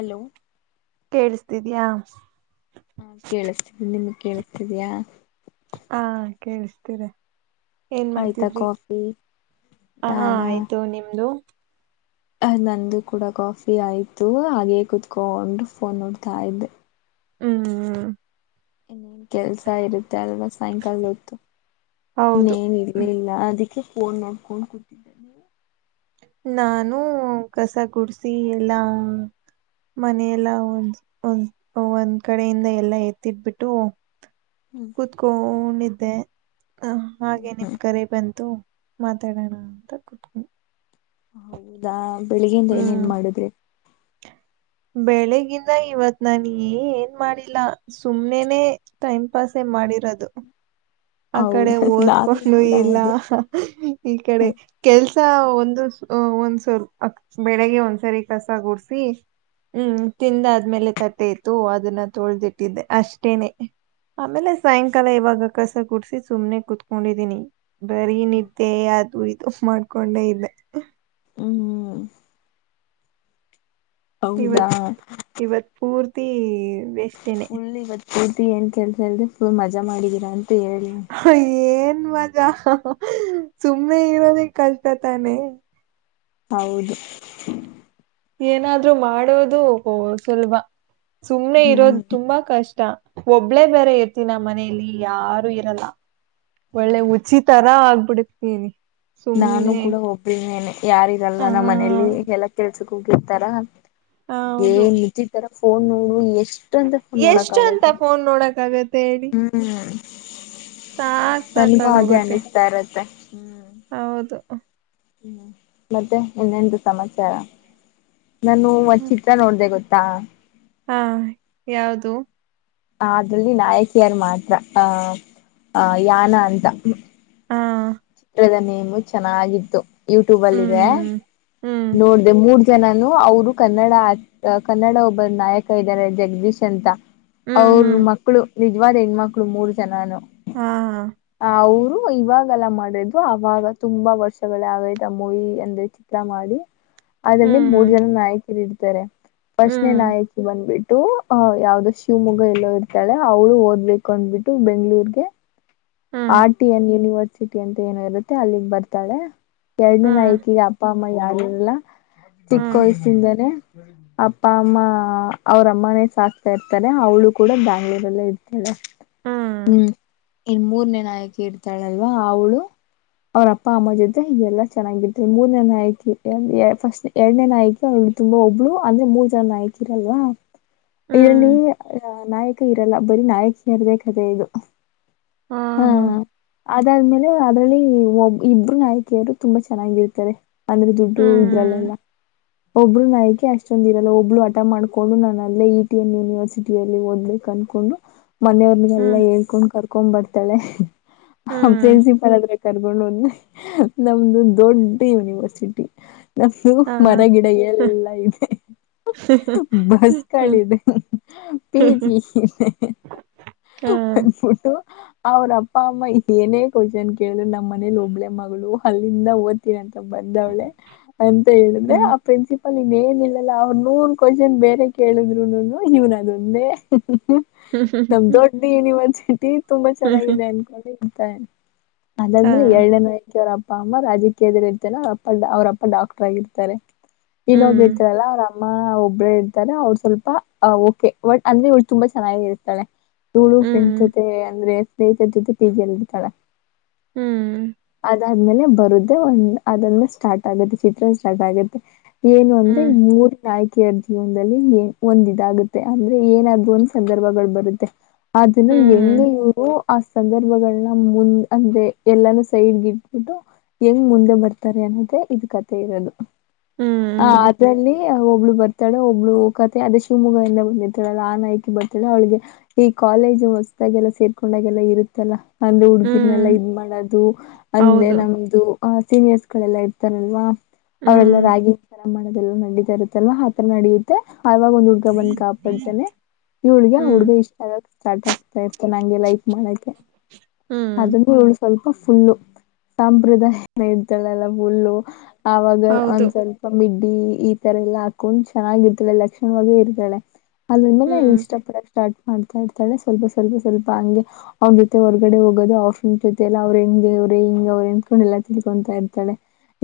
Hello ಕಿಸ್ತಿದ್ಯಾಾ ಹಾ ಕೇಳಿಸ್ತಿದಿ ನಿಮ್ಗ್ ಕೇಳಿಸ್ತಿದಯಾ ಹಾ ಕೇಳ್ತಾ ಇದೇ ಏನ್ ಆಯ್ತಾ ಮಾಡ್ತಿದ್ರಿ ಕಾಫಿ ಹ ಆಯ್ತು ನಿಮ್ದು ಅ ನಂದು ಕೂಡ ಕಾಫಿ ಆಯ್ತು ಹಾಗೇ ಕುೂತ್ಕೊಂಡು ಫೋನ್ ನೋಡ್ತಾ ಇದ್ದೆ ಹೂ ಹೂ ಇನ್ನೇನ್ ಕೆಲ್ಸ ಇರುತ್ತೆ ಅಲ್ವಾ ಸಾಯಂಕಾಲ್ಡೋತ್ತು [unintelligible] ಹ ಹೌದು ಇನ್ನೇನ್ ಇರ್ಲಿಲ್ಲ ಅದಕ್ ಕೆ ಪೋನ್ ನೋಡ್ಕೊಂಡ್ ಕೂತಿದ್ದೆ ನೀನು ನಾನು ಕಸ ಗುಡ್ಸಿ ಎಲ್ಲಾ ಮನೆಯಲ್ಲ ಒಂದ್ ಒಂದ್ ಒಂದ್ ಕಡೆಯಿಂದ ಎಲ್ಲಾ ಎತ್ತಿಟ್ಬಿಟ್ಟು ಹ್ಮ್ ಕುತ್ಕೊಂಡಿದ್ದೆ ಹಾಗೆ ನಿಮ್ ಹ್ಮ್ ಕರೆ ಬಂತ್ ತು ಮಾತಾಡಣ ಅಂತ ಕುತ್ಕೋ ಹೌದಾ ಬೆಳಿಗ್ಗೆಯಿಂದ ಏನೇನ್ ಮಾಡಿದ್ರಿ ಬೆಳಿಗಿಂದ ಇವತ್ ನಾನ ಏನ್ ಮಾಡಿಲ್ಲ ಸುಮ್ನೆನೆ ಟೈಮ್ ಪಾಸೆ ಮಾಡಿರೋದು. ಆ ಕಡೆ ಹೌದಾ ನಾನು ಓದ್ಕೊಂಡು ಕೂಡ ಇಲ್ಲ ಅದೇ ಈ ಕಡೆ ಕೆಲ್ಸ್ ಕಸ ಒಂದು ಒಂದ್ಸವಲ್ ಬೆಳಿಗ್ಗೆ ಒಂದ್ಸರಿ ಕಸ ಗುಡ್ಸಿ ಹ್ಮ್ ತಿಂದ ಆದ್ಮೇಲೆ ತಟ್ಟೆ ಇತ್ತು ಅದನ್ನ ತೊಳ್ದಿಟ್ಟಿದ್ದೆ ಅಷ್ಟೇನೆ ಆಮೇಲೆ ಸಾಯಂಕಾಲ ಇವಗ್ ಕಸ ಗುಡ್ಸಿ ಸುಮ್ನೆ ಕುೂತ್ಕೊಂಡಿದೀನಿ ಬರೀನಿದ್ದೆ ಅದು ಇದು ಉಫ್ ಮಾಡ್ಕೊಂಡೆ ಇಲ್ಲೆ ಹ ಹ್ಮ್ ಹೌದಾ ಇವತ್ ಇವತ್ ಪುರ್ತೀ ವೇಸ್ಟೆನೆ. ಫುಲ್ ಇವತ್ ಪೂರ್ತಿ ಏನ್ ಕೆಲಸ ಇಲ್ದೆೆ ಫುಲ್ ಮಜಾ ಮಾಡಿದೀರ ಅಂತ್ ಹ ಏನ್ ಮಜಾ ಹ ಹಾ ಸುಮ್ಮ್ನೆ ಇರೋದೆ ಕಷ್ಟತಾನೆ. ಹೌದು ಏನಾದ್ರೂ ಮಾಡೋದು ಸುಲಭ ಸುಮ್ಮ್ನೆ ಹ್ಮ್ ಇರೋದ್ ತುಂಬಾ ಕಷ್ ತ ಒಬ್ಳೇ ಬೇರೆ ಇರ್ತಿನ ಮನೇಲಿ ಯಾರು ಇರಲ್ಲ ಒಳ್ಳೆ ಹ್ಮ್ ಹುಚ್ಚಿತರ ಆಗ್ಬಿಡ್ತೀನಿ ನಾನು ಕೂಡ ಒಬ್ಳೆನೆ ಯಾರಿರಲ್ಲ ಆ ನಮ್ ಮನೇಲಿ ಎಲ್ಲ ಕೆಲ್ಸಕ್ ಹೋಗಿರ್ತರ ಡೇ ಹೌದು ಹುಚ್ಚಿತರ ಫೋನ್ ನೋಡ್ ಎಷ್ಟ ಅಂತ ಫೋನ್ ನೋಡಕ್ ಎಷ್ಟು ಅಂತ ಆಗುತ್ತೆ. ಫೋನ್ ನೋಡಕ್ ಆಗತ್ತೆ ಹೇಳಿ ಹ್ಮ್ [unintelligible] ಸಾಕ್ ನನ್ಗೂ ಹಾಗೆ ಸಾಕಾಗೋಗುತ್ತೆ ಅನಿಸ್ತಾ ಇರುತ್ತೆ. ತ ಹ ಹ್ಮ ಮತ್ತೆ ಇನ್ನೆಂದು ಸಮಾಚಾರ ನಾನು ಒ ಚಿತ್ರ ನೋಡ್ದೆ ಗೊತ್ ತ್ತ ಹಾ ಯಾವ್ದು ಅದ್ರಲ್ಲಿ ನಾಯಕಿಯರ್ ಮಾತ್ರ ಅಹ ಅ ಯಾನ ಅಂತ. ಹಾ ಚಿತ್ರದ ನೇಮು ಚೆನ್ನಾಗಿತ್ತು ಯುಟ್ಯೂಬಲ್ಲಿದೆ ಹ್ಮ್ ಹ್ಮ್ ನೋಡ್ದೆ ಮೂರ್ ಜನಾನು ಅವ್ರು ಕನ್ನಡ ಕನ್ನಡ ಒಬ್ಬ ನಾಯಕ ಇದರೆ ಜಗ್ದೀಶ್ ಅಂತ. ಹ್ಮ್ ಅವರ್ ಹ್ಮ್ ಮಕ್ಕಳು ನಿಜವಾದ ಹೆಣ್ಮಕ್ಳು ಮೂರು ಜನಾನು [unintelligible] ಹಾ ಅವರು ಇವಾಗೆಲ್ಲ ಮಾಡದು ಅವಾಗ ತುಂಬಾ ವರ್ಷಗಳ ಆಗೈತ ಮೂವಿ ಅಂದ್ರೆ ಚಿತ್ರ ಮಾಡಿ ಅದರಲ್ಲಿ ಹ್ಮ್ ಮೂರು ಜನ ನಾಯಕಿರು ಇರ್ತರೆ ಫಸ್ಟ್ನೇ ಹ್ಮ್ ನಾಯಕಿ ಬಂದ್ಬಿಟ್ ಟು ಅಹ್ ಯಾವ್ದೋ ಶಿವಮೊಗ್ಗ ಎಲ್ಲೋ ಇರ್ತಳೆ ಅವಳು ಓದ್ಬೇಕು ಅಂದಬಿಟ್ಟು ಬೆಂಗ್ಳೂರ್ಗೆ ಹ್ಮ್ ಆರ್ಟಿ ಎನ್ ಯುನಿವರ್ಸಿಟಿ ಅಂತ ಏನೋ ಇರುತ್ತೆ ಅಲ್ಲಿಗ್ ಬರ್ತಳೆ ಎರಡನೇ ಹ್ಮ್ ನಾಯಕಿಗೆ ಅಪ್ಪ ಅಮ್ಮ ಯಾರು ಇರಲ್ಲ ಚಿಕ್ಕ ಹ್ಮ್ ವಯ್ಸಿಂದನೆ ಅಪ್ಪ ಅಮ್ಮ ಅವರಮ್ಮನೇ ಸಾಕ್ತ ಇರ್ತಾರೆ ಅವಳು ಕೂಡ ಬ್ಯಾಂಗ್ಳೂರಲ್ಲೇ ಇರ್ತಳೆ ಹ್ಮ್ ಇನ್ ಮೂರ್ನೆ ನಾಯಕಿ ಇರ್ತಳಲ್ವಾ ಅವ್ಳು ಅವ್ರ ಅಪ್ಪ ಅಮ್ಮ ಜೊತೆ ಹೀಗೆಲ್ಲ ಚೆನ್ನಾಗಿರ್ ಮೂರನೇ ನಾಯ್ಕಿ ಫಸ್ಟ್ ಎರಡನೇ ನಾಯ್ಕಿ ಅವ್ ತುಂಬಾ ಒಬ್ಳು ಅಂದ್ರೆ ಮೂರ್ ಜನ ಇದ್ರಲ್ವ ಹ್ಮ್ ಇದರಲ್ಲಿ ನಾಯಕ ಇರಲ್ಲ ಬರೀ ನಾಯಕಿಯರದೇ ಕತೆೆ ಇದು. ಹಾ ಹಾ ಹ್ಮ್ ಅದಾದ್ಮೇಲೆ ಅದ್ರಲ್ಲಿ ಒಬ್ ಇಬ್ರು ನಾಯಕಿಯರು ತುಂಬಾ ಚೆನ್ನಾಗಿರ್ತರೆ ಅಂದ್ರೆ ದುಡ್ಡು ಇದ್ರ ಹ್ಮ್ ಅಲ್ಲೆಲ್ಲ ಒಬ್ರು ನಾಯ್ಕಿ ಅಷ್ಟೊಂದ ಇರಲ್ಲ ಒಬ್ಳ ಹಟ ಮಾಡ್ಕೊಂಡು ನಾನು ಅಲ್ಲೇ ಇ ಟಿ ಎನ್ ಯೂನಿವರ್ಸಟಿಯಲ್ಲಿ ಓದ್ಲಿ ಕನ್ಕೊಂಡು ಮನೆಯವ್ರಿಗೆಲ್ಲ ಹ್ಮ್ ಹೇಳ್ಕೊಂಡ್ ಕರ್ಕೊಂಡ್ ಬರ್ತಾಳೆ ಹ್ಮ್ ಪ್ರಿನ್ಸಿಪಲ್ ಅದ್ರೆ ಕರ್ಕೊಂಡೋಂದ್ ನಮ್ದು ದೊಡ್ಡ ಯುನಿವರ್ಸಿಟಿ ನಮು ಹಾ ಮರಗಿಡ ಎಲ್ಲಾ ಇದೆ ಹಾ ಬಸ್ ಕಳಿದೆ ಪೀಜಿ ಅಂದಬಟ್ಟು ಅವ್ರ ಅಪ್ಪ ಅಮ್ಮ ಏನೇ ಕ್ವಶನ್ ಕೇಳಿದ್ರು ನಮ್ಮ್ ಮನೇಲಿ ಒಬ್ಬಳೆ ಮಗಳು ಅಲ್ಲಿಂದ ಓದ್ತಿೀರಂತೆ ಬಂದವಳೆ ಅಂತ ಹೇಳ್ದೆ ಹ್ಮ್ ಆ ಪ್ರೆಸಿ ಅವನ್ ಏನ ಇಲ್ಲಾ ಅವ್ರನುೂ ಒನ್ ಕ್ವಶನ್ ಬೇರೆ ಕೇಳಿದ್ರುನು ಇವ್ನ ಅದೊಂದೇ ್ಮ ನಮ ದೊಡ್ಡ ಯೂನಿವರ್ಸಿಟಿ ತುಂಬಾ ಚೆನ್ನಾಗಿದೆ ಅನ್ಕೊಂಡ ಅಂತ ಹಾ ಅದಾದ್ಮೇಲೆ ಎಏನೇ ನರ ಅಪ್ಪ ಅಮ್ಮ ರಾಜಕೀಯದ್ರರು ಇರ್ತಾನ ಅವ್ರಪ್ಪ ಅವ್ರಪ್ಪ ಡಾಕ್ಟರ್ ಆಗಿರ್ತಾರೆ ನೀನ್ಬ್ಬಿ ಹ್ಮ್ ಇರ್ತಾರಲ್ಲ ಅವ್ರ ಅ ಅಮ್ಮ ಒಬ್ಬರು ಇರ್ತಾರೆ ಅವ್ರ ಸ್ವಲ್ಪ ಓಕೆ ಬಟ್ ಅಂದ್ರೆ ಇಳು ತುಂಬಾ ಚೆನ್ನಾಗಿ ಇರ್ತಾಳೆ ಳು ಫ್ರೆಂಡ್ ಹ್ಮ್ ಜೊತೆ ಅಂದ್ರೆ ಸ್ನೇಹಿತರ ಜೊತೆ ಪಟಿ ಜ ಎಲ್ಲಿರ್ತಾಳ ಹ್ಮ್ ಅ ಆದ್ಮೇಲೆ ಬರುದೇ ಒಂದ್ ಅದಂದ ಸ್ಟಾರ್ಟ್ ಆಗುತ್ತೆ ಚಿತ್ರ ಸ್ಟಾರ್ಟ್ ಆಗತ್ತೆ ಏನು ಅಂದ್ರೆ ಈ ಹ್ಮ್ ಮೂರು ನಾಯಕು ಜೀವನದಲ್ಲಿ ಏ ಒಂದ ಇದಾಗುತ್ತೆ ಅಂದ್ರೆ ಏನಾದ ಒಂದ್ ಸಂದರ್ಭಗಳು ಬರುತ್ತೆ ಅದನ್ನು ಹ್ಮ್ ಹ್ಮ್ ಎಂಗಯೂ ಸಂದರ್ಭಗಳನ್ನ ಮುಂದ್ ಅಂದೆ ಎಲ್ಲಾನೂ ಸೈಡ್ಗ ಇಟ್ಬಿಟ್ಟು ಹೆಂಗ್ ಮುಂದೆ ಬರ್ತಾರೆ ಅನ್ನೋದೇ ಇದದು ಕತೆೆ ಇರೋದು ಆ ಅದ್ರಲ್ಲಿ ಒಬ್ಳು ಬರ್ತಾಳ ಒಬ್ಳು ಕತೆ ಅದೇ ಶಿವಮೊಗ್ಗದಂದ ಬಂದಿರ್ತಾಳಲ್ಲ ಆಾನ ಹಕ ಬರ್ತಾಳ ಅವಳಿಗೆ ಈ ಕಾಲೇಜು ಹೊಸ್ದಾಗೆಲ್ಲ ಸೇರ್ಕೊಂಡಾಗೆಲ್ಲ ಇರುತ್ತೆ ಲ್ಲ ಅಂದೆ ಹುಡುಗಿರ್ನೆೆಲ್ಲಾ ಹ್ಮ್ ಇದ್ ಮಾಡೋದು ಅಂದೆ ಹೌದು ನಮ್ದು ಅ ಸೀನಿಯರ್ಸ್ ಮಕ್ಕಳೆಲ್ಲಾ ಇರ್ತಾರಲ್ವಾ ಅವ್ರೆಲ್ಲಾ ಹ್ಮ್ ರಾಗಿಾರ ಮಾಡದೆಲ್ಲ ನಡಿತಾ ಇರ್ತ್ತಲ್ವ ಆತರ ನಡೆಯುತ್ತೆ ಆವಾಗ ಒಂದ್ ಹುಡ್ಗ ಬಂದ್ ಕಾಪಾಡ್ತೇನೆ ಇ ಹಳಗ ಹ್ಮ್ ಹುಡ್ಗ ಇಷ್ಟ ಆಗ ಸ್ಟಾರ್ಟ್ ಆಗ್ತಾ ಇತ ನಂಗೆ ಲೈಕ್ ಮಾಡಕೆ ಹ್ಮ್ ಅದನ್ನುು ಸ್ವಲ್ಪ ಫುಲ್ಲು ಸಾಂಪ್ರದಾಯನ ಇಡ್ತಾಳೆಲ್ಲ ಫುಲ್ಲು ಆಾಗ ಹೌದು ಒಂದ್ ಸ್ವಲ್ಪ ಮಿಡ್ ಡಿ ಈ ತರ ಎಲ್ಲಾ ಹಾಕೊಂಡ್ ಚೆನ್ನಾಗಿರ್ತಾೆ ಲಕ್ಷಣವಾಗ ಇರ್ತಾಳ ಅದ್ರ ಮೇಲೆ ಹ್ಮ್ ಇಷ್ಟ ಪಡ ಸ್ಟಾರ್ಟ್ ಮಾಡ್ತಾ ಇರ್ತಾಳೆ ಸ್ವಲ್ಪ ಸ್ವಲ್ಪ ಸ್ವಲ್ಪ ಹಂಗೆ ಹೋಗಿ ಮತ್ತೆ ಹೊರ್ಗಡೆ ಹೋಗೋದು ಆಫ್ರನ್ ಜೊತೆ ಎಲ್ಲ ಅವ್ರರು ಹೆಂಗೆ ಅವ್ರೇ ಹಿಂಗ ಅವರು ಅಂದತ್ಕೊಂಡ ಎಲ್ಲ ತಿಳ್ಕೊಂತಾ ಇತಳೆ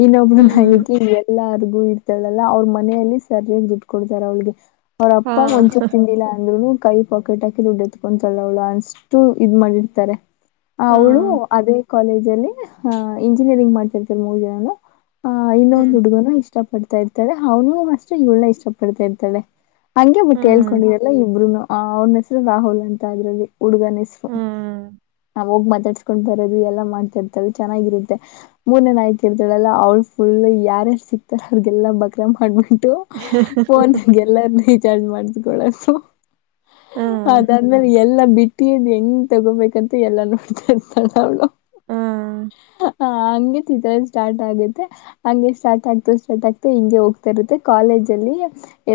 ಇನ್ನೊಬ್ರು ನ ಹ್ಮ್ ಹಗ ಎಲ್ಲಾರ್ಗು ೂ ಇರ್ತಾಳಲ್ಲಾ ಅವ್ರ ಮನೆಯಲ್ಲಿ ಸರಿಯಾಗಿ ದುಡ್ಡು ಕೊಡ್ತಾರೆ ಅವಳಿಗೆ ಹಾ ಅವ್ರಪ್ಪ ಮುಂಚೂಗ್ ತಿಂದಿಲ್ಲಾ ಅಂದ್ರುನು ಕೈ ಪಾಕೆಟ್ ಹಾಕಿ ದುಡ್ಡು ಎತ್ಕೊಂತೊಳ್ಳೋಳ ಅಷ್ಟು ಇದ್ ಮಾಡಿರ್ತಾರೆ ಹಾ ಅವಳು ಅದೇ ಕಾಲೇಜ ಅಲ್ಲಿ ಇಂಜಿನಿಯರಿಂಗ್ ಮಾಡ್ತಿರ್ತಾರೆ ಮೂರ್ ಜನನು ಆಹ ಇನ್ನೊಂದು ಹ್ಮ್ ಹ್ಮ್ ಹುಡುಗನು ಇಷ್ಟ ಪಡ್ತಾ ಇರ್ತಳೆ ಅವನು ಅಷ್ಟೆ ಇವನ ಇಷ್ಟ ಪಡ್ತಾ ಇರ್ತಾಳೆ ಹಂಗೆ ಬಿಟ್ಟು ಹ್ಮ್ ಹೇಳ್ಕೊಂಡಿದಲ್ಲ ಇಬ್ಬರುನು ಅವ್ರನ ಹೆಸರು ರಾಹುಲ್ ಅಂತ ಅದ್ರಲ್ಲಿ ಹುಡುಗ ಹೆಸರು ನಾವ ಹೋಗ್ ಮಾತಾಡ್ಸ್ಕೊಂಡ್ ಬರೋದು ಎಲ್ಲ ಮಾಡ್ತಿರ್ತಾವ ಚೆನ್ನಾಗಿರುತ್ತೆ ಮೂರನೇ ನಾಯ್ಕ ಇರ್ತಾಳೆಲ್ಲ ಅವಳ ಫು ಯಾರ್ಯಾರು ಸಿಕ್ತಾರ ಅವ್ರಿಗೆಲ್ಲಾ ಬಕ್ರ ಮಾಡ್ಬಿಟ್ಟು ಫೋನ್ಗೆಲ್ಲ ಮಾಡಸಕಳದು ಹಾ ಅದಾದ್ಮೇಲೆ ಎಲ್ಲಾ ಬಿಟ್ಟಿ ಹೆಂಗ್ ತಗೋಬೇಕು ತ ಎಲ್ಲ ನೋಡ್ತರ್ತಳ ಅವಳು ಹಾ ಹ ಹಗೆ ಸ್ಟಾರ್ಟ್ ಆಗುತ್ತೆ ಹಂಗೆ ಸ್ಟಾರ್ಟ್ ಆಗ್ತ ಸ್ಟಾರ್ಟ್ ಆಗ್ತ ಹಿಂಗೆ ಹೋಗ್ತರುತ್ತೆ ಕಾಲೇಜ್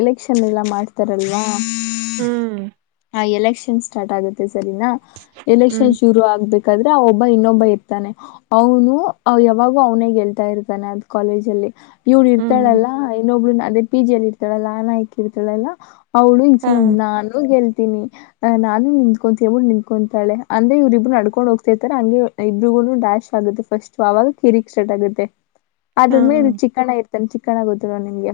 ಎಲೆಕ್ಷನ್ ಎಲ್ಲ ಮಾಡ್ತಾರಲ್ವಾ ಹ್ಮ್ ಎಲೆಕ್ಷನ್ ಸ್ಟಾರ್ಟ್ ಆಗುತ್ತೆ ಸರಿನಾ ಎಲೆಕ್ಷನ್ ಹ್ಮ್ ಶುರು ಆಗ್ಬೇಕು ್ರೆ ಆ ಒಬ್ಬ ಇನ್ನೊಬ್ಬ ಇರ್ತಾನೆ ಅವನು ಯಾವಾಗೂ ಅವ್ನೇ ಗೆಲ್ತಾ ಇರ್ತೆ ಅದ್ ಕಾಲೇಜ್ ಅಲ್ಲಿ ಇವ್ಳ ಹ್ಮ್ ಇರ್ತಳಲ್ಲಾ ಇನ್ನೊಬ್ಳ ಅದೇ ಪಿ ಜಿಯಲ್ಲಿ ಇರ್ತಾಳಲ್ಲ ಅನಾಯಕ ಇರ್ತಾಳಲ್ಲ ಅವ್ಳ ಹಾ ಈಸಲ ನಾನು ಗೆಲ್ತೀನಿ ಅ ನಾನು ನಿಂತ್ಕೊಂತೀಬು ನಿಂತ್ಕೊಂತಿ ಳ ಅಂದ್ರೆ ಇ್ರ ಇಬ್ರು ನಡ್ಕೊಂಡು ಹೋಗ್ತಿರ್ತಾರೆ ಹಾಗಂಗ ಇಬರಿಗೂ ಡ್ಯಾಶ ಆಗುತ್ತೆಫಸ್ಟ್ ಆಗ ಕಿರಿಕ್ ಸ್ಟಟ್ ಆಗುತ್ತೆ ಂತೆ ಹಾ ಅದಾದ್ಮೇಲೆ ಇ ಚಿಕ್ಕಣ್ಣ ಇರ್ತಾನ ಚಿಕ್ಕಣ ಗೊತ್ತಿಲ್ಲ ನಿಮಗೆ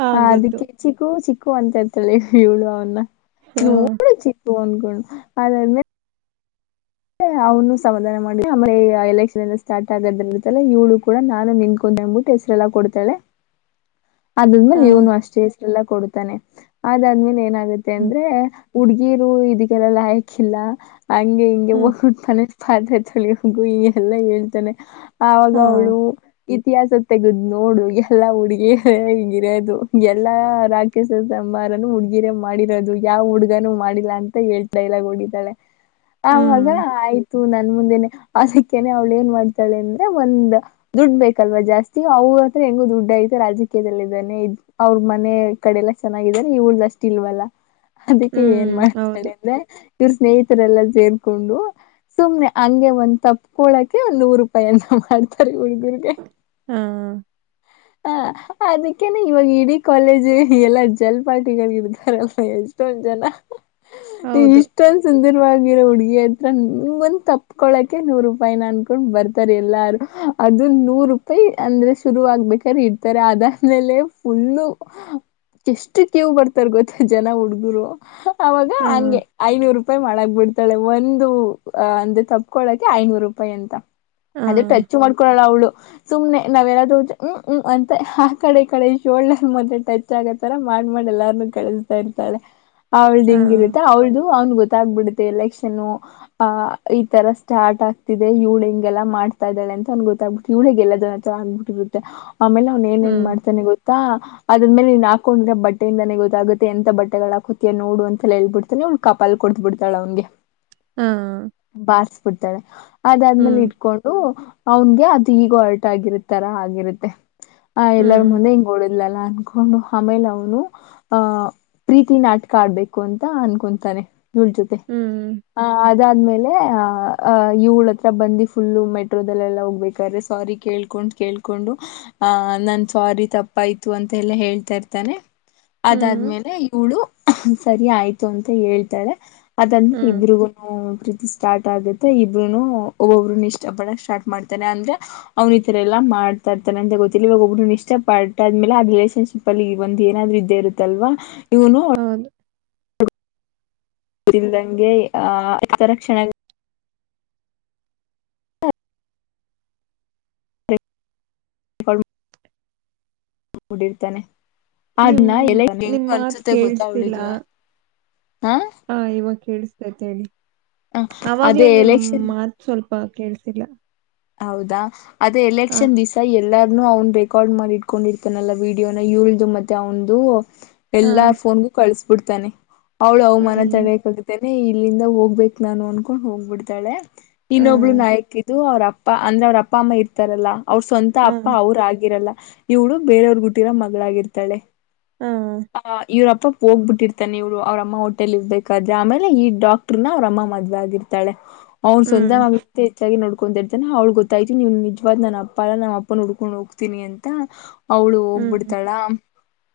ಹಾ ಆ ಗೊತ್ತು ಅದಕ್ಕೆ ಚಿಗೂ ಚಿ ಕ್ಕು ಅಂತತಲ್ಲೆ ಇವಳು ಅವನ್ನ ಹಾ ನೋಡು ಚಿಕ್ಕು ಅಂದಕೊಂಡು ಅದಾದ್ಮೇಲೆ ಅವನು ಸಮಾಧಾನ ಮಾಡಿ ಎಲೆಕ್ಷನ್ ಸ್ಟಾರ್ ಆಗ ಇ್ಳು ಕೂಡ ನಾನು ನಿನ್ಕೊ ೆಂಬಟ್ಟ ಹೆಸರೆಲ್ಲಾ ಕೊಡ್ತಾಳೆ ಹಾ ಅದಾದ್ಮೇಲೆ ಇವನು ಅಷ್ಟ ಎಷ್ಟೆಲ್ಲಾ ಕೊಡ್ತಾನೆ ಅದಾದ್ಮೇಲೆ ಏನಾಗುತ್ತೆ ಹ್ಮ್ ಅಂದ್ರೆ ಹುಡ್ಗಿರು ಇದಕ್ಕೆಲ್ಲಲ್ಲ ಹಯಕಿಲ್ಲ ಹಂಗೆ ಹಿಂಗೆ ಹ್ಮ್ ಹೋಗ್ತ ಪಾತ್ರೆದ್ರೆ ತೊಳಿ ಹೋಗು ಈ ಎಲ್ಲ ಹೇಳ್ತಾನೆ ಆವಾಗ ಹಾ ಅವಳು ಇತಿಹಾಸದ ತೆಗದ್ ನೋಡು ಎಲ್ಲಾ ಹುಡುಗಿ ಹಗಿರೋದು ಎಲ್ಲಾ ರಾಕೇಶ್ ಅಮ್ಮಾರನು ಹುಡ್ಗಿರ ಮಾಡಿರೋದು ಯಾವ್ ಹುಡ್ಗನು ಮಾಡಿಲ್ಲ ಅಂತ ಹೇಳ್ತಾ ಡೈಲಾಗ ಹೊಡಿತಾಳೆ ಆಾಗ ಹ್ಮ್. ಆಯ್ತ ನನ್ ಮುಂದೆನೆ ಅದಕ್ಕನೆ ಅವ್ಳು ಏನ್ ಮಾಡ್ತಾಳೆ ಅಂದ್ರೆ ಒಂದ ದುಡ್ ಬೇಕಲ್ವಾ ಜಾಸ್ತಿ ಅವ ಊಳ ಹತ್ರ ಹೆಂಗು ದುಡ್ಡ ಆಐತೆ ರಾಜಕೀಯದಲ್ಲಿಲ್ಲ ಇದಾನೆ ಅವ್ರ ಮನೆ ಕಡೆಲ್ಲ ಚೆನ್ನಾಗಿದ್ದಾನೆ ಇ ಉಳ್ದಷ್ಟು ಇಲ್ವ ಅಲ್ಲ ಅದಕ್ಕೆ ಏನ್ ಹ್ಮ್. ಮಾಡ್ತಾಳ ಹೌದು. ಅಂದ್ರೆ ಇವ್ರ ಸ್ನೇಹಿತರೆಲ್ಲ ಸೇರ್ ೊಂಡು ಸುಮ್ನೆ ಹಂಗೆ ಒಂದ್ ತಪ್ಕೊಳಕ್ಕೆ ಒಂದ ನೂರು ರೂಪಾಯಿನ್ನ ಮಾಡ್ತಾರೆ ಹುಡ್ಗುರ್ಗೆ ಹಾ ಹ ಅದಕ್ಕೇನೆ ಇವಾಗ ಇಡೀ ಕಾಲೇಜ್ ಎಲ್ಲ ಜಲ್ಪ್ಟಿಗ ಇರ್ತಾರಲ್ಲ ಎಷ್ಟೊ ಜನ ನೀವ್ ಹೌದು. ಇಷ್ಟೊಂದ ಸುಂದರವಾಗಿರೋ ಹುಡುಗಿ ಏತನ್ ನಿಂದ ತಪ್ಕೊಳಕೆ ನೂರು ರೂಪಾಯ ಅನ್ಕೊಂಡ್ ಬರ್ತಾರೆ ಎಲ್ಲಾರು ಅದು ನೂರ ರೂಪಾಯಿ ಅಂದ್ರೆ ಶುರು ಆಗ್ಬೇಕ್ರೆ ಇಡ್ತಾರೆ ಅದಾದ್ಮೇಲೆ ಫುಲ್ಲು ಎಷ್ಟು ಕೀವು್ ಬರ್ತಾರ ಗೊತ್ತ ಜನ ಹುಡ್ಗರು ಅವಾಗ ಹಾ. ಹಂಗೆ ಐನೂರು ರೂಪಾಯಿ ಮಾಡಕ್ ಬಿಡ್ತ ಒಂದು ಅ ಅಂದ ತಪ್ಕೊಳಕೆ ಐನೂರು ರೂಪಾಯಿ ಅಂತ ಹಾ. ಅದೆ ಟಚ್ ಮಾಡ್ಕೊೊಳ್ಳಳ ಅವಳು ಸುಮ್ನೆ ನಾವ್ೆಲ್ಲಾದೂ ಹೋದ್ರೆ ಹ್ಮ್ ಹ್ಮ್ ಅಂತ ಆ ಕಡೆ ಕಡೆ ಶೋಲ್ಡರ್ ಮೊದೆ ಟಚ್ ಆಗತರ ಮ ಮಾಡ್ ಮಾಡಿ ಎಲ್ಲಾರು ಕಳಿಸ್ತಾ ಇತಾಳೆ ಅವ್ಳ್ದ ಹಾ. ಹಿಂಗಿರುತ್ತೆ ಅವಳ್ದು ಅವ್ನು ಗೊತ್ತಾಗ್ಬ ಬಿಡುತ್ತೆ ಲಕ್ಷ್ಮ ಷನ್ನು ಈ ತರ ಸ್ಟಾರ್ಟ್ ಆಗ್ತಿದೆ ಯುಳ್ ಹಂಗೆಲ್ಲ ಮಾಡ್ತಾ ಇದಾಳೆ ಅಂತ ಗೊತ್ತಾಗ್ಬಿಟ್ಟ ಅವ್ನೆ ಗೆಲ್ಲ ಜನ ತರ ಅಂದಬಿಟ್ಟಿರುತ್ತೆ ಆಮೇಲೆ ಅವ್ನ್ ಏನ್ ಏನ್ ಹ್ಮ್. ಮಾಡ್ತಾನೆ ಗೊತ್ತಾ ಅದನ್ ಮೇಲೆ ನೀನ್ ಹಾಕೊಂಡ್ರ ಬಟ್ಟೆಯಿಂದನೇ ಗೊತ್ತಾಗುತ್ತೆ ಎಂತ ಬಟ್ಟೆಗಳು ಹಾಕತಾ ನೋಡು ಅಂತ ಹೇಳ್ಡ್ತಾನೆ ಕಪಲ್ ಕೊಡ್ ಬಿಡ್ತಾಳ ಅವನ್ಗೆ ಹಾ. ಬಾರ್ಸ್ಬಿಡ್ತಾಳೆ ಅದಾದ್ಮೇಲೆ ಹ್ಮ್. ಇಟ್ಕೊಂಡು ಅವನ್ಗೆ ಅದು ಈಗೋ ಅರ್ಟ್ ಆಗಿರ್ತ್ತಾರ ಆಗಿರುತ್ತೆ ಆ ಎಲ್ಲರ ಹ್ಮ್. ಮುಂದೆ ಹಿಂಗ ಓಡಿದ್ಲಲ್ಲ ಅ ಅನ್ಕೊಂಡು ಆಮೇಲೆ ಅವನು ಆ ಪ್ರೀತಿ ನಾಟಕ ಆಡ್ಬೇಕು ಅಂತ ಅನ್ಕೊತಾನೆ ಇವ್ಳ್ ಜೊತೆ ಹ್ಮ್. ಆ ಅದಾದ್ಮೇಲೆ ಆ್ಹ್ ಇವಳ ಹತ್ರ ಬಂದು ಫುಲ್ಲು ಮೆಟ್ರೋದಲ್ಲೆಲ್ಲ ಹೋಗ್ಬೇಕಾದ್ರೆ ಸ್ವಾರಿ ಕೇಳ್ಕೊಂಡ್ ಕೇಳ್ಕೊಂಡು ಆ ನನ್ ಸ್ವಾರಿ ತಪ್ಪಾಯ್ತು ಅಂತ ಎಲ್ಲಾ ಹೇಳ್ತಾ ಇರ್ತಾನೆ ಹ್ಮ್. ಅದಾದ್ಮೇಲೆ ಇವಳು ಸರಿ ಆಯ್ತು ಅಂತ ಹೇಳ್ತಾಳೆ ಆ ಹ್ಮ್. ಇಬ್ರಿಗೂ ಪ್ರೀತ್ ಸ್ಟಾರ್ಟ್ ಆಗುತ್ತೆ ಇಬ್ರನು ಒಬ್ಬೊಬ್ರನು ಇಷ್ಟ ಪಡ ಸ್ಟಾರ್ಟ್ ಮಾಡ್ತಾನೆ ಅಂದ್ರೆ ಅವ್ನ ಈ ತರ ಎಲ್ಲ ಮಾಡ ತರ್ತಾರೆ ಅಂತ ಗೊತ್ತಿಲ್ಲ ಇವಾಗ ಒಬ್ಬರು ಇಷ್ಟ ಪಟ್ಟ ಆದ್ಮೇಲೆ ಆ ರಿಲೇನ್ಶಿಪ್ ಅಲ್ಲಿಗ ಒಂದ ಏನಾದ್ರು ಇದದೆ ಇರುತ್ತಲ್ವಾ ಇವ್ನು ಹೌದು. ಇದಲ್ದಂಗೆ ಆ ಹತರಕ್ಷಣೆ [unintelligible] ಬ [unintelligible] ಡಿರ್ತಾನೆ ನಿಮ್ ಆದ್ನ ಎಲ್ಲ ನಿಮ್ ಹೆಂಗು ಮಾತ್ ಅನ್ಸುತ್ತೆ ಗೊತ್ತಾ ಕೇಳಿಸ್ತಿಲ್ಲ. ಅವಳಿಗೆ ಹ ಹಾ ಇವಾಗ ಕಳ್ಸತೇತ್ ಅದೇ ಅವಾಗ್ಲೇ ನಿಮ್ ಎಲೆಕ್ಷನ್ ಮಾತ್ ಸ್ವಲ್ಪ ಪ ಕೇಳ್ಸಿಲ್ಲ ಹೌದಾ ಅದು ಹ. ಎಲೆಕ್ಷನ್ ದಿವಸ ಎಲ್ಲಾರ ಅವ್ನ್ ಬೆಕಾರ್ಡ್ ಮಾಡಿ ಇಟ್ಕೊಂಡಿರ್ತಾನಲ್ಲ ವೀಡಿಯೋನ ಇಳ್ದು ಮತ್ತೆ ಅವಂದು ಹಾ. ಎಲ್ಲ ಫೋನ್ಗು ಕಳಸ್ ಬಿಡ್ತಾನೆ ಅವ್ಳು ಅವಮಾನ ಅಯ್ಯೋ. ತಡೆಯಕ್ಗುತ್ತೇ ಇಲ್ಲಿಂದ ಹೋಗ್ಬೇಕಕ್ ನಾನು ಅನ್ಕೊಂಡ್ ಹೋಗ್ಬಿಡ್ತಾಳೆ ಹಾ. ಇನ್ನೊಬ್ಳು ನಾಯಕಿದು ಅವ್ರ ಅಪ್ಪ ಅಂದ್ರೆ ಅವ್ರ ಅಪ್ಪ ಅಮ್ಮ ಇರ್ತಾರಲ್ಲಾ ಅವ್ರ ಸ್ವಂತ ಹಾ. ಅಪ್ಪ ಅವರು ಆಗಿರಲ್ಲ ಇವಳು ಬೇರೆಯವ್ರಗ ಹುಟ್ಟಿರೋ ಮಗಳಾಗಿರ್ತಾಳೆ ಹಾ. ಆ ಇವ್ರ ಪ್ಪಾ ಹೋಗ್ಬಿಟ್ಟಿರ್ತಾನೆ ಇವ್ಳು ಅವ್ರ ಅಮ್ಮ ಹೊಟ್ಟೆಲ ಇರ್ಬೇಕಾದ್ರೆ ಆಮೇಲೆ ಈ ಡಾಕ್ಟ್ರನ ಅವ್ರ ಅಮ್ಮ ಮದ್ವೆ ಆಗರ್ತಾಳೆ. ಅವ್ನ ಸ್ವಂತ ಹ್ಮ್. ಮಗ ಆತಿ ಹೆಚ್ಚಾಗಿ ನೋಡ್ಕೊಂಡಿರ ನೇ ಅವ್ಳಗ ಗೊತ್ತಾಯ್ತಿ ನೀವು ನಿಜವಾದ ನನ್ನ ಅಪ್ಪ ಅಲ್ಲಾ ನಮ್ಮ ಅಪ್ಪನ ಹುಡ್ಕೊಂಡು ಹೋಗ್ತೀನಿ ಅಂತ ಅವಳು ಹ್ಮ್. ಹೋಗ್ಬಿಡ್ತಾಳ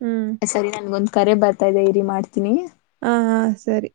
ಹ್ಮ್. ಸರಿ ನನ್ಗೊಂದ ಕರೆ ಬರ್ತಾಇದೆ ಇರಿ ಮಾಡ್ತ ಹ ಹ ಸರಿ.